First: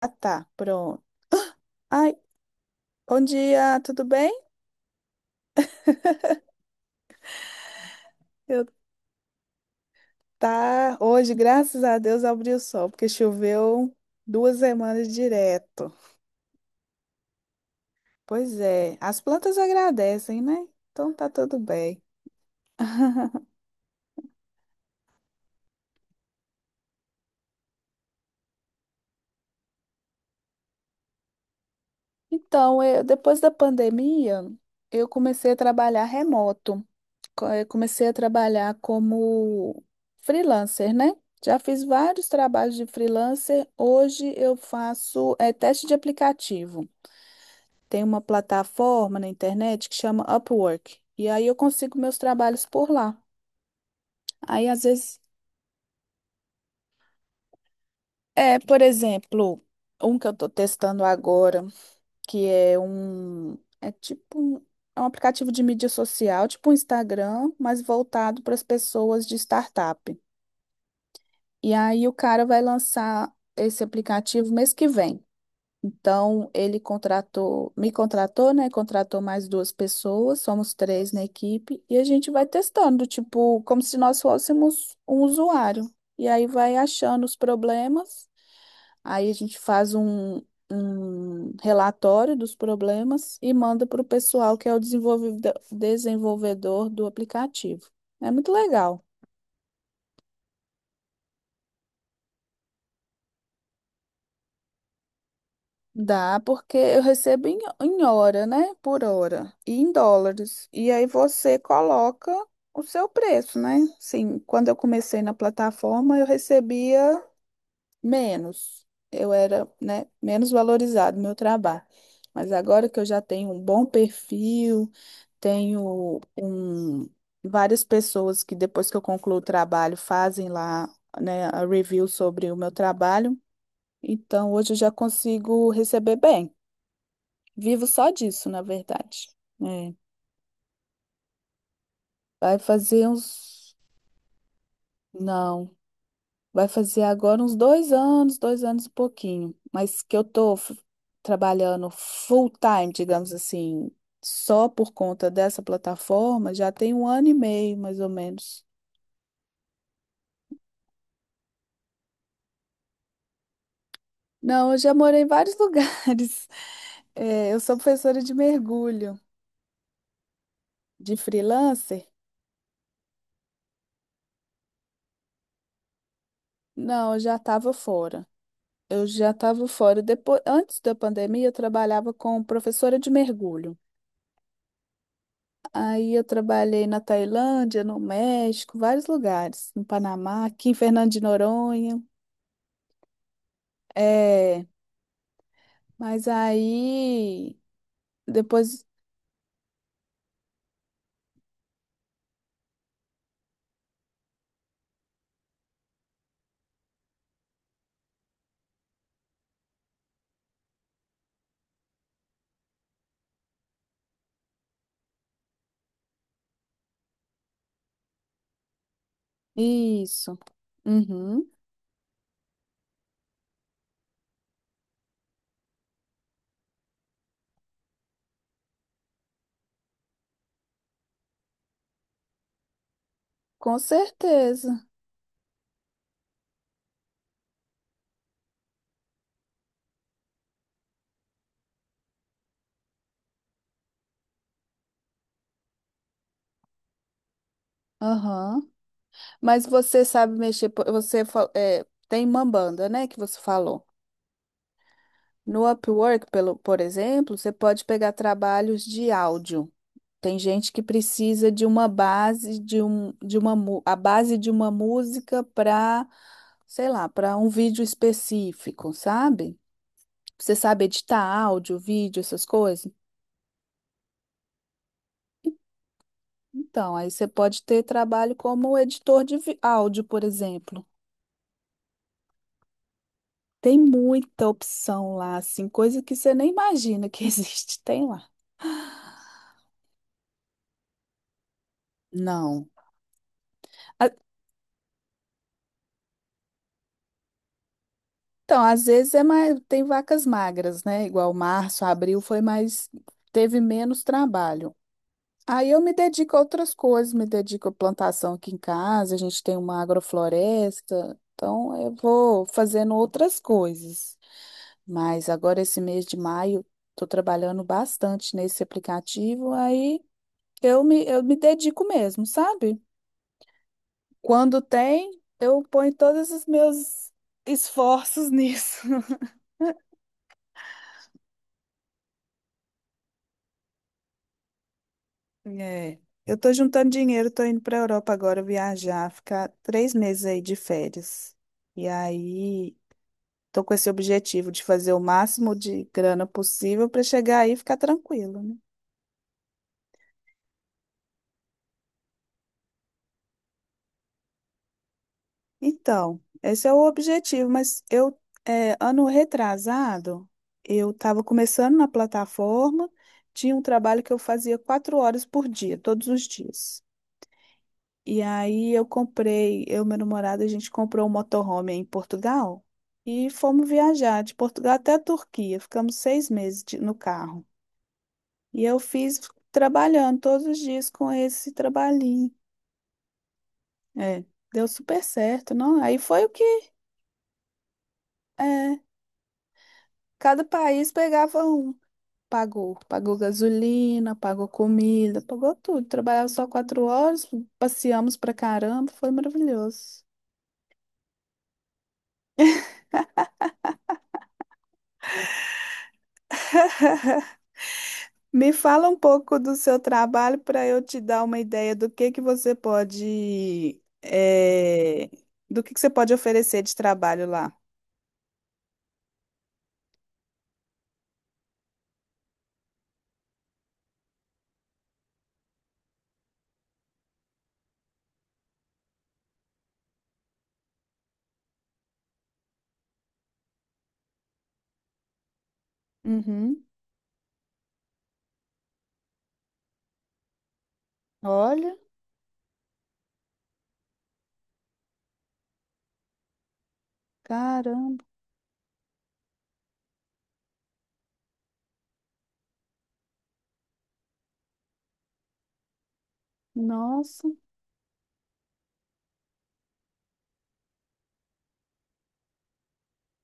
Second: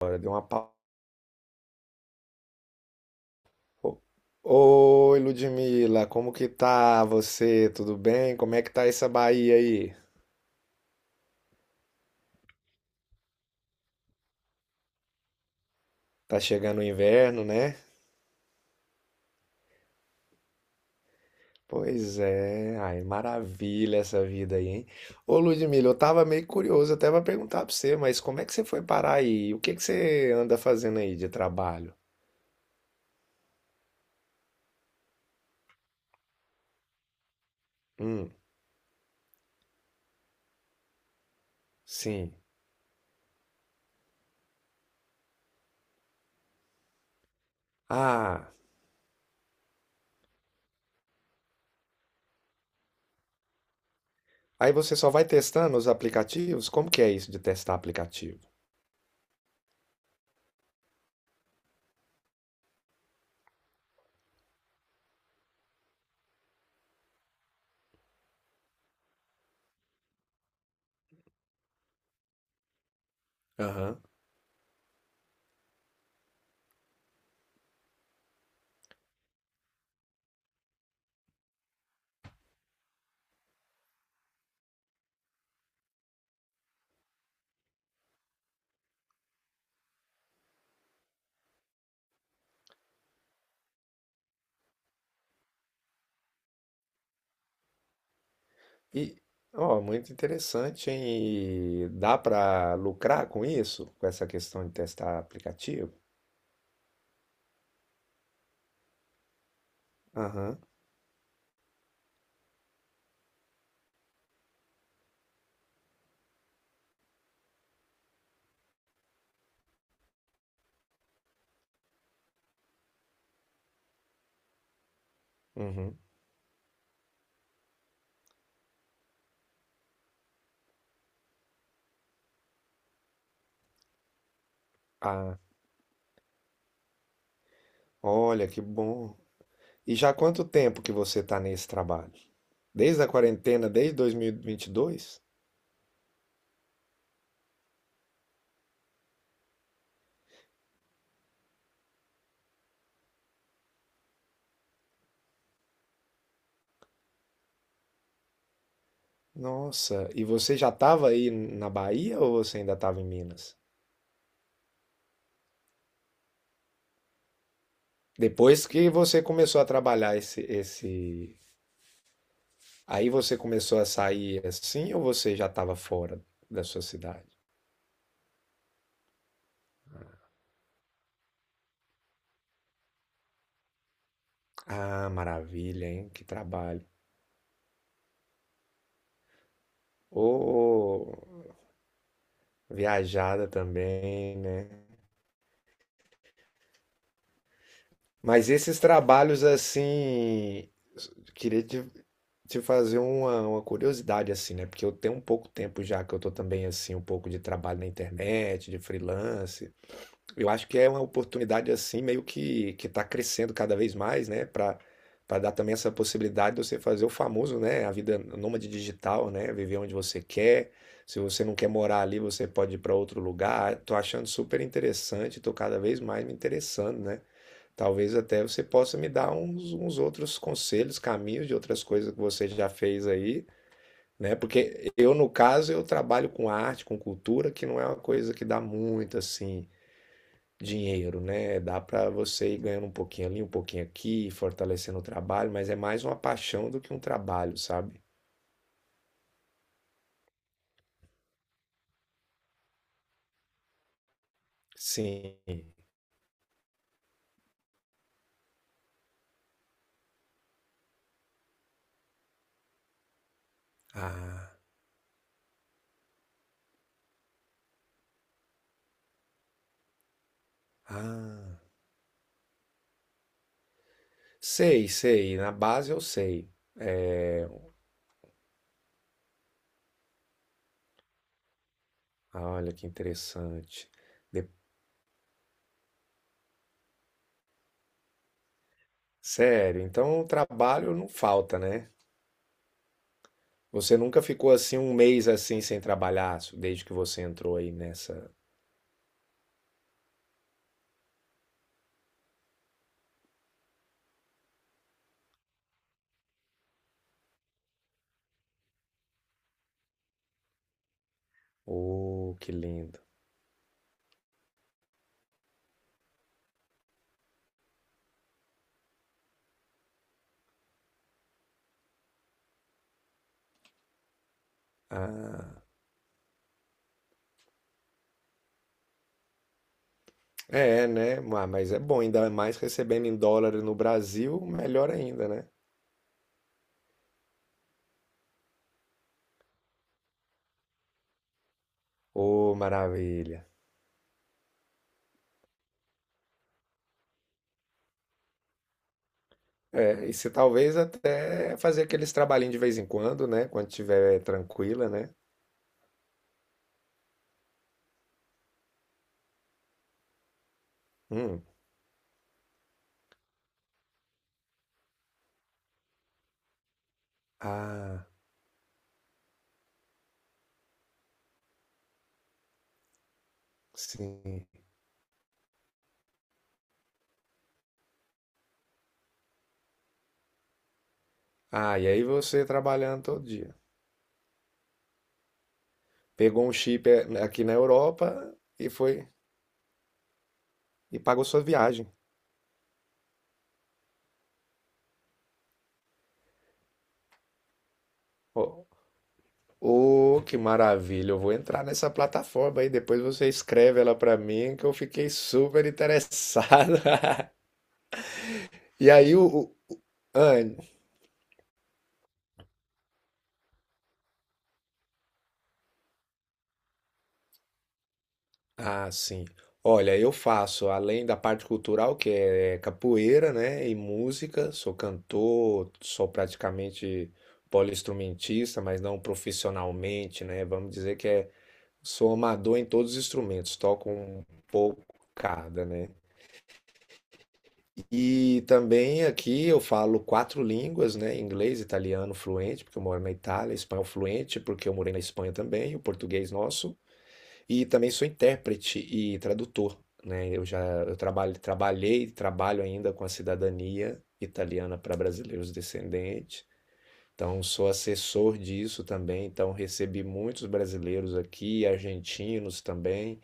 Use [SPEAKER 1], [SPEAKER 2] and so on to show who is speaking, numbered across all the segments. [SPEAKER 1] Ah,
[SPEAKER 2] Agora deu uma
[SPEAKER 1] tá,
[SPEAKER 2] pausa.
[SPEAKER 1] pronto. Ai, bom dia, tudo bem?
[SPEAKER 2] Oi, Ludmila, como que tá você? Tudo bem? Como é
[SPEAKER 1] Eu
[SPEAKER 2] que tá essa Bahia aí?
[SPEAKER 1] Tá hoje, graças a Deus, abriu o sol, porque choveu duas semanas direto.
[SPEAKER 2] Tá chegando o inverno, né?
[SPEAKER 1] Pois é, as plantas agradecem, né? Então tá tudo bem.
[SPEAKER 2] Pois é, ai, maravilha essa vida aí, hein? Ô, Ludmila, eu tava meio curioso até pra perguntar pra você, mas como é que você foi parar aí? O que que você anda fazendo aí de trabalho?
[SPEAKER 1] Depois da pandemia, eu comecei a trabalhar remoto. Comecei a
[SPEAKER 2] Hum,
[SPEAKER 1] trabalhar como freelancer, né? Já fiz vários
[SPEAKER 2] sim.
[SPEAKER 1] trabalhos de freelancer. Hoje eu faço teste de aplicativo. Tem uma
[SPEAKER 2] Ah,
[SPEAKER 1] plataforma na internet que chama Upwork. E aí eu consigo meus trabalhos por lá. Aí
[SPEAKER 2] aí
[SPEAKER 1] às
[SPEAKER 2] você só
[SPEAKER 1] vezes,
[SPEAKER 2] vai testando os aplicativos? Como que é isso de testar aplicativo?
[SPEAKER 1] é, por exemplo, um que eu tô testando agora, que é um, é tipo um, é um aplicativo de mídia social, tipo um Instagram, mas voltado para as pessoas de startup. E aí o cara vai lançar esse
[SPEAKER 2] Aham.
[SPEAKER 1] aplicativo mês que vem. Então, me contratou, né? Contratou mais duas pessoas, somos três na equipe, e a gente vai testando, tipo, como se nós fôssemos um usuário. E aí vai achando os problemas, aí a gente um relatório dos problemas e manda para o pessoal que é o desenvolvedor do aplicativo. É muito legal.
[SPEAKER 2] E, ó, muito interessante, hein? E dá para lucrar com isso? Com essa questão de testar aplicativo?
[SPEAKER 1] Dá, porque eu recebo em hora, né? Por hora. E em
[SPEAKER 2] Aham,
[SPEAKER 1] dólares. E aí você coloca o seu preço, né? Sim, quando eu comecei na plataforma, eu recebia menos. Eu era, né, menos valorizado no meu trabalho. Mas agora que eu já tenho um bom perfil,
[SPEAKER 2] uhum.
[SPEAKER 1] tenho um, várias pessoas que depois que eu concluo o trabalho fazem lá, né, a review sobre o meu trabalho. Então hoje eu já
[SPEAKER 2] Ah,
[SPEAKER 1] consigo receber bem. Vivo só disso,
[SPEAKER 2] olha que
[SPEAKER 1] na
[SPEAKER 2] bom.
[SPEAKER 1] verdade. É.
[SPEAKER 2] E já há quanto tempo que você está nesse trabalho?
[SPEAKER 1] Vai
[SPEAKER 2] Desde
[SPEAKER 1] fazer
[SPEAKER 2] a quarentena,
[SPEAKER 1] uns.
[SPEAKER 2] desde dois mil e vinte e dois?
[SPEAKER 1] Não, vai fazer agora uns dois anos e pouquinho. Mas que eu trabalhando full time, digamos assim, só por conta dessa plataforma, já tem um ano e meio, mais ou menos.
[SPEAKER 2] Nossa, e você já estava aí na Bahia ou você ainda estava em Minas?
[SPEAKER 1] Não, eu já morei em vários lugares. É, eu sou professora de
[SPEAKER 2] Depois que
[SPEAKER 1] mergulho,
[SPEAKER 2] você começou a trabalhar esse,
[SPEAKER 1] de
[SPEAKER 2] esse...
[SPEAKER 1] freelancer.
[SPEAKER 2] Aí você começou a sair assim ou você já estava fora da sua
[SPEAKER 1] Não, eu
[SPEAKER 2] cidade?
[SPEAKER 1] já estava fora. Eu já estava fora. Depois, antes da pandemia, eu trabalhava como professora de mergulho.
[SPEAKER 2] Ah, maravilha, hein?
[SPEAKER 1] Aí eu
[SPEAKER 2] Que trabalho.
[SPEAKER 1] trabalhei na Tailândia, no México, vários lugares, no
[SPEAKER 2] Ô,
[SPEAKER 1] Panamá, aqui em Fernando de Noronha.
[SPEAKER 2] viajada também,
[SPEAKER 1] É,
[SPEAKER 2] né?
[SPEAKER 1] mas aí
[SPEAKER 2] Mas esses
[SPEAKER 1] depois
[SPEAKER 2] trabalhos assim, queria te fazer uma curiosidade assim, né? Porque eu tenho um pouco tempo já que eu tô também assim, um pouco de trabalho na internet, de freelance. Eu acho que é uma oportunidade assim, meio que está crescendo cada vez mais, né? Para dar também essa possibilidade de você fazer o famoso, né? A vida nômade digital, né? Viver onde você
[SPEAKER 1] isso.
[SPEAKER 2] quer. Se você
[SPEAKER 1] Uhum.
[SPEAKER 2] não quer morar ali, você pode ir para outro lugar. Tô achando super interessante, tô cada vez mais me interessando, né? Talvez até você possa me dar uns outros conselhos, caminhos de outras coisas que você já fez aí,
[SPEAKER 1] Com
[SPEAKER 2] né?
[SPEAKER 1] certeza.
[SPEAKER 2] Porque eu, no caso, eu trabalho com arte, com cultura, que não é uma coisa que dá muito assim dinheiro, né? Dá para você ir ganhando um pouquinho ali, um pouquinho aqui, fortalecendo o trabalho, mas é mais uma paixão do que um trabalho, sabe?
[SPEAKER 1] Aham. Mas você sabe mexer, tem Mambanda, né, que você falou. No
[SPEAKER 2] Sim.
[SPEAKER 1] Upwork, por exemplo, você pode pegar trabalhos de áudio. Tem gente que precisa de uma base de um de uma mu- a base de
[SPEAKER 2] Ah,
[SPEAKER 1] uma música para, sei lá, para um vídeo específico, sabe? Você sabe editar
[SPEAKER 2] ah.
[SPEAKER 1] áudio, vídeo, essas coisas?
[SPEAKER 2] Sei, sei. Na base eu sei.
[SPEAKER 1] Então, aí você
[SPEAKER 2] É...
[SPEAKER 1] pode ter trabalho como áudio, por exemplo.
[SPEAKER 2] ah, olha que
[SPEAKER 1] Tem
[SPEAKER 2] interessante.
[SPEAKER 1] muita
[SPEAKER 2] De-
[SPEAKER 1] opção lá, assim, coisa que você nem imagina que existe, tem lá.
[SPEAKER 2] Sério, então o trabalho não falta, né?
[SPEAKER 1] Não.
[SPEAKER 2] Você
[SPEAKER 1] A-
[SPEAKER 2] nunca ficou assim um mês assim sem trabalhar, desde que você entrou aí nessa.
[SPEAKER 1] Então, às vezes é mais, tem vacas magras, né? Igual março, abril foi mais, teve menos trabalho. Aí eu me dedico a outras coisas, me dedico à plantação aqui em casa, a gente tem uma agrofloresta, então eu
[SPEAKER 2] Oh,
[SPEAKER 1] vou
[SPEAKER 2] que
[SPEAKER 1] fazendo
[SPEAKER 2] lindo.
[SPEAKER 1] outras coisas. Mas agora esse mês de maio, estou trabalhando bastante nesse aplicativo, eu me dedico mesmo, sabe? Quando tem, eu
[SPEAKER 2] Ah.
[SPEAKER 1] ponho todos os meus esforços nisso.
[SPEAKER 2] É, né? Ma- Mas é bom, ainda mais recebendo em dólar no Brasil, melhor ainda, né?
[SPEAKER 1] É. Eu tô juntando dinheiro, tô indo para Europa agora viajar, ficar três meses aí de férias. E
[SPEAKER 2] Ô,
[SPEAKER 1] aí
[SPEAKER 2] maravilha.
[SPEAKER 1] estou com esse objetivo de fazer o máximo de grana possível para chegar aí e ficar tranquilo, né?
[SPEAKER 2] É, e se talvez até fazer aqueles trabalhinhos de vez em quando, né? Quando estiver tranquila, né?
[SPEAKER 1] Então, esse é o objetivo, mas ano retrasado, eu estava
[SPEAKER 2] Hum.
[SPEAKER 1] começando na plataforma, tinha um trabalho que eu fazia quatro horas por dia, todos os dias.
[SPEAKER 2] Ah,
[SPEAKER 1] E aí eu comprei, eu e meu namorado, a gente comprou um motorhome aí em Portugal e fomos viajar de
[SPEAKER 2] sim.
[SPEAKER 1] Portugal até a Turquia, ficamos no carro. E eu fiz trabalhando todos os dias com esse
[SPEAKER 2] Ah, e aí
[SPEAKER 1] trabalhinho.
[SPEAKER 2] você trabalhando todo dia.
[SPEAKER 1] É, deu super certo, não? Aí foi o que
[SPEAKER 2] Pegou um chip é, aqui na Europa e
[SPEAKER 1] é,
[SPEAKER 2] foi
[SPEAKER 1] cada país
[SPEAKER 2] e pagou sua
[SPEAKER 1] pegava um.
[SPEAKER 2] viagem.
[SPEAKER 1] Pagou, pagou gasolina, pagou comida, pagou tudo. Trabalhava só quatro horas, passeamos pra
[SPEAKER 2] Ô,
[SPEAKER 1] caramba, foi maravilhoso.
[SPEAKER 2] ô, que maravilha! Eu vou entrar nessa plataforma aí, depois você escreve ela pra mim que eu fiquei super interessado.
[SPEAKER 1] Me fala
[SPEAKER 2] E
[SPEAKER 1] um
[SPEAKER 2] aí
[SPEAKER 1] pouco do seu trabalho
[SPEAKER 2] Anne,
[SPEAKER 1] para eu te dar uma ideia do que você pode, do que você pode oferecer de trabalho lá.
[SPEAKER 2] ah, sim. Olha, eu faço, além da parte cultural, que é capoeira, né, e música, sou cantor, sou praticamente poliinstrumentista, mas não profissionalmente, né? Vamos dizer que é, sou amador em todos os instrumentos, toco um pouco cada, né?
[SPEAKER 1] Uhum.
[SPEAKER 2] E também aqui eu falo 4 línguas, né? Inglês,
[SPEAKER 1] Olha,
[SPEAKER 2] italiano fluente, porque eu moro na Itália, espanhol fluente, porque eu morei na Espanha também, o português nosso. E também
[SPEAKER 1] caramba,
[SPEAKER 2] sou intérprete e tradutor, né? Eu já eu trabalho, trabalhei e trabalho ainda com a cidadania italiana para brasileiros descendentes.
[SPEAKER 1] nossa.
[SPEAKER 2] Então, sou assessor disso também. Então, recebi muitos brasileiros aqui, argentinos também,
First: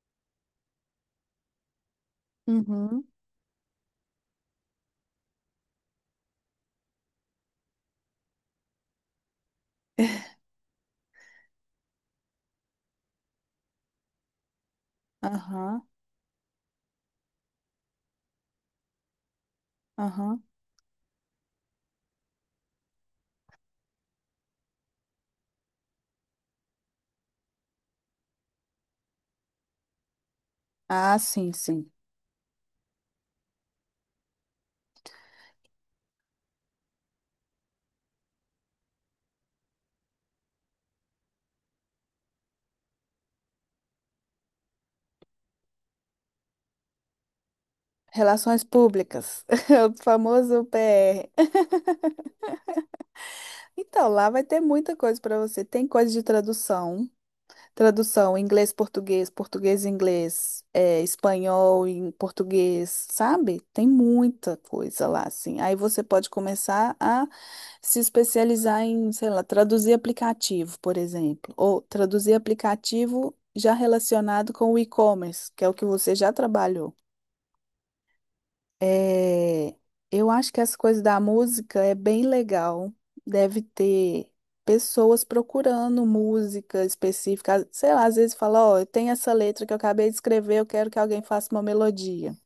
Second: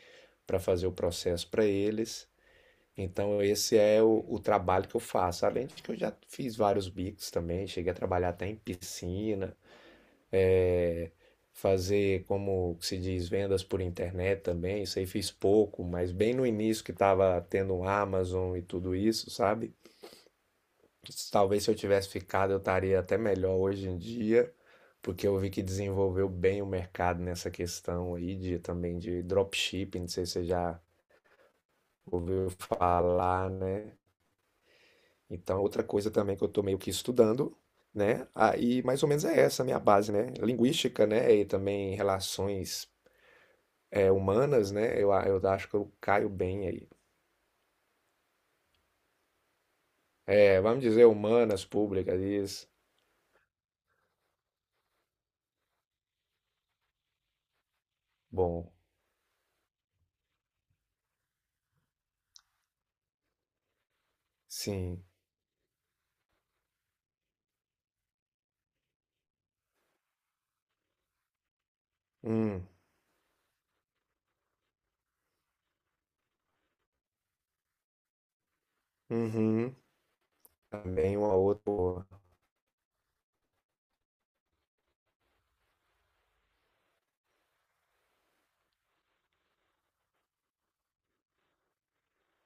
[SPEAKER 2] para fazer o processo para eles.
[SPEAKER 1] Uhum.
[SPEAKER 2] Então, esse é o trabalho que eu faço. Além de que eu já fiz vários bicos também, cheguei a trabalhar até em piscina é, fazer, como se diz, vendas por internet também. Isso aí fiz pouco,
[SPEAKER 1] Aham,
[SPEAKER 2] mas bem no início que estava tendo Amazon e tudo isso, sabe?
[SPEAKER 1] aham.
[SPEAKER 2] Talvez se eu tivesse ficado, eu estaria até melhor hoje em dia, porque eu vi que desenvolveu bem o mercado nessa questão aí de também de dropshipping, não sei se você já
[SPEAKER 1] Ah, sim, sim.
[SPEAKER 2] ouviu falar, né? Então, outra coisa também que eu tô meio que estudando, né? Aí, mais ou menos é essa a minha base, né? Linguística, né? E também relações humanas, né? Eu acho que eu caio bem aí.
[SPEAKER 1] Relações públicas, o
[SPEAKER 2] É,
[SPEAKER 1] famoso
[SPEAKER 2] vamos dizer
[SPEAKER 1] PR.
[SPEAKER 2] humanas, públicas, isso.
[SPEAKER 1] Então, lá vai ter muita coisa para você. Tem coisa de tradução, tradução
[SPEAKER 2] Bom,
[SPEAKER 1] inglês, português, português, inglês, é, espanhol em português, sabe? Tem muita
[SPEAKER 2] sim.
[SPEAKER 1] coisa lá, assim. Aí você pode começar a se especializar em, sei lá, traduzir aplicativo, por exemplo, ou traduzir
[SPEAKER 2] Hum,
[SPEAKER 1] aplicativo já relacionado com o e-commerce, que é o que você já trabalhou. É,
[SPEAKER 2] uhum.
[SPEAKER 1] eu acho que as coisas
[SPEAKER 2] Também
[SPEAKER 1] da
[SPEAKER 2] uma outra.
[SPEAKER 1] música é
[SPEAKER 2] Boa.
[SPEAKER 1] bem legal. Deve ter pessoas procurando música específica. Sei lá, às vezes fala, ó, eu tenho essa letra que eu acabei de escrever, eu quero que alguém faça uma melodia.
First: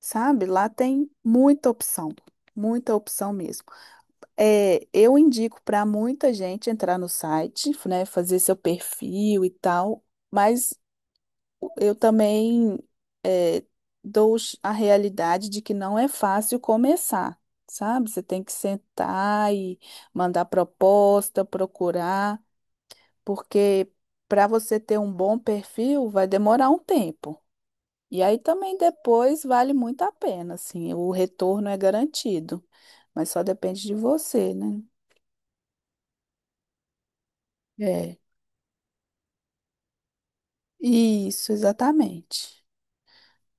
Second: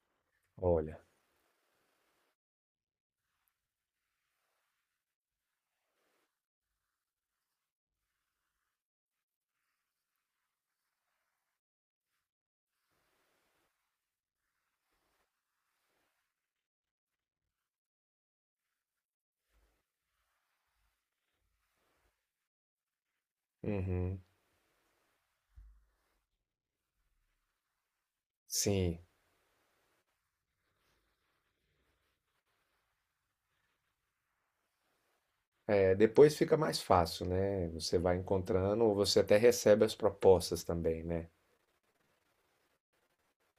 [SPEAKER 1] Sabe? Lá
[SPEAKER 2] Olha,
[SPEAKER 1] tem muita opção mesmo. É, eu indico para muita gente entrar no site, né, fazer seu perfil e tal, mas eu também é, a realidade de que não é fácil começar, sabe? Você tem que sentar e mandar proposta, procurar, porque
[SPEAKER 2] uhum.
[SPEAKER 1] para você ter um bom perfil vai demorar um tempo. E aí também
[SPEAKER 2] Sim.
[SPEAKER 1] depois vale muito a pena, assim, o retorno é garantido, mas só depende de você, né?
[SPEAKER 2] É, depois fica mais fácil, né? Você vai
[SPEAKER 1] É,
[SPEAKER 2] encontrando ou você até recebe as propostas também, né?
[SPEAKER 1] isso, exatamente.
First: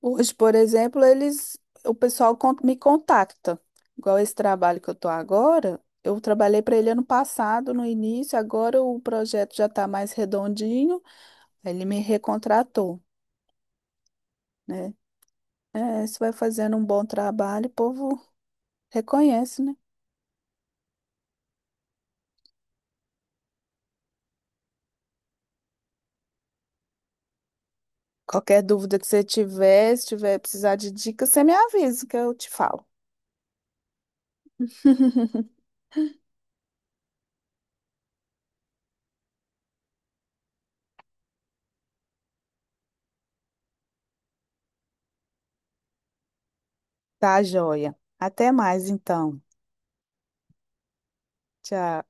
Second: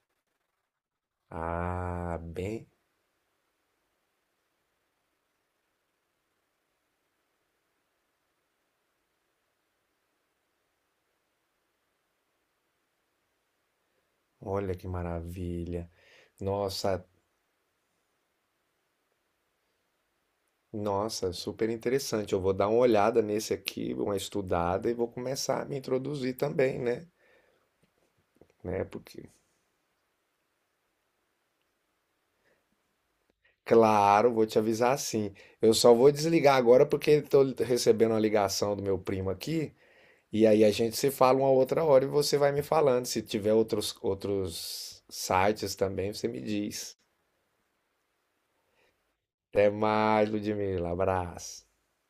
[SPEAKER 1] Hoje, por exemplo, o
[SPEAKER 2] Ah,
[SPEAKER 1] pessoal
[SPEAKER 2] bem.
[SPEAKER 1] me contacta. Igual esse trabalho que eu estou agora, eu trabalhei para ele ano passado, no início, agora o projeto já está mais redondinho, aí ele me recontratou,
[SPEAKER 2] Olha que
[SPEAKER 1] né?
[SPEAKER 2] maravilha.
[SPEAKER 1] É, você vai fazendo um
[SPEAKER 2] Nossa,
[SPEAKER 1] bom trabalho, o povo reconhece, né?
[SPEAKER 2] nossa, super interessante. Eu vou dar uma olhada nesse aqui, uma estudada e vou começar a me introduzir também, né?
[SPEAKER 1] Qualquer
[SPEAKER 2] Né?
[SPEAKER 1] dúvida que você
[SPEAKER 2] Porque,
[SPEAKER 1] tiver, se tiver precisar de dica, você me avisa que eu te falo.
[SPEAKER 2] claro, vou te avisar assim. Eu só vou desligar agora porque estou recebendo uma ligação do meu primo aqui. E aí a gente se fala uma outra hora e você vai me falando. Se tiver outros sites também, você me diz.
[SPEAKER 1] Tá, joia. Até mais, então.
[SPEAKER 2] Até mais, Ludmila. Abraço.
[SPEAKER 1] Tchau.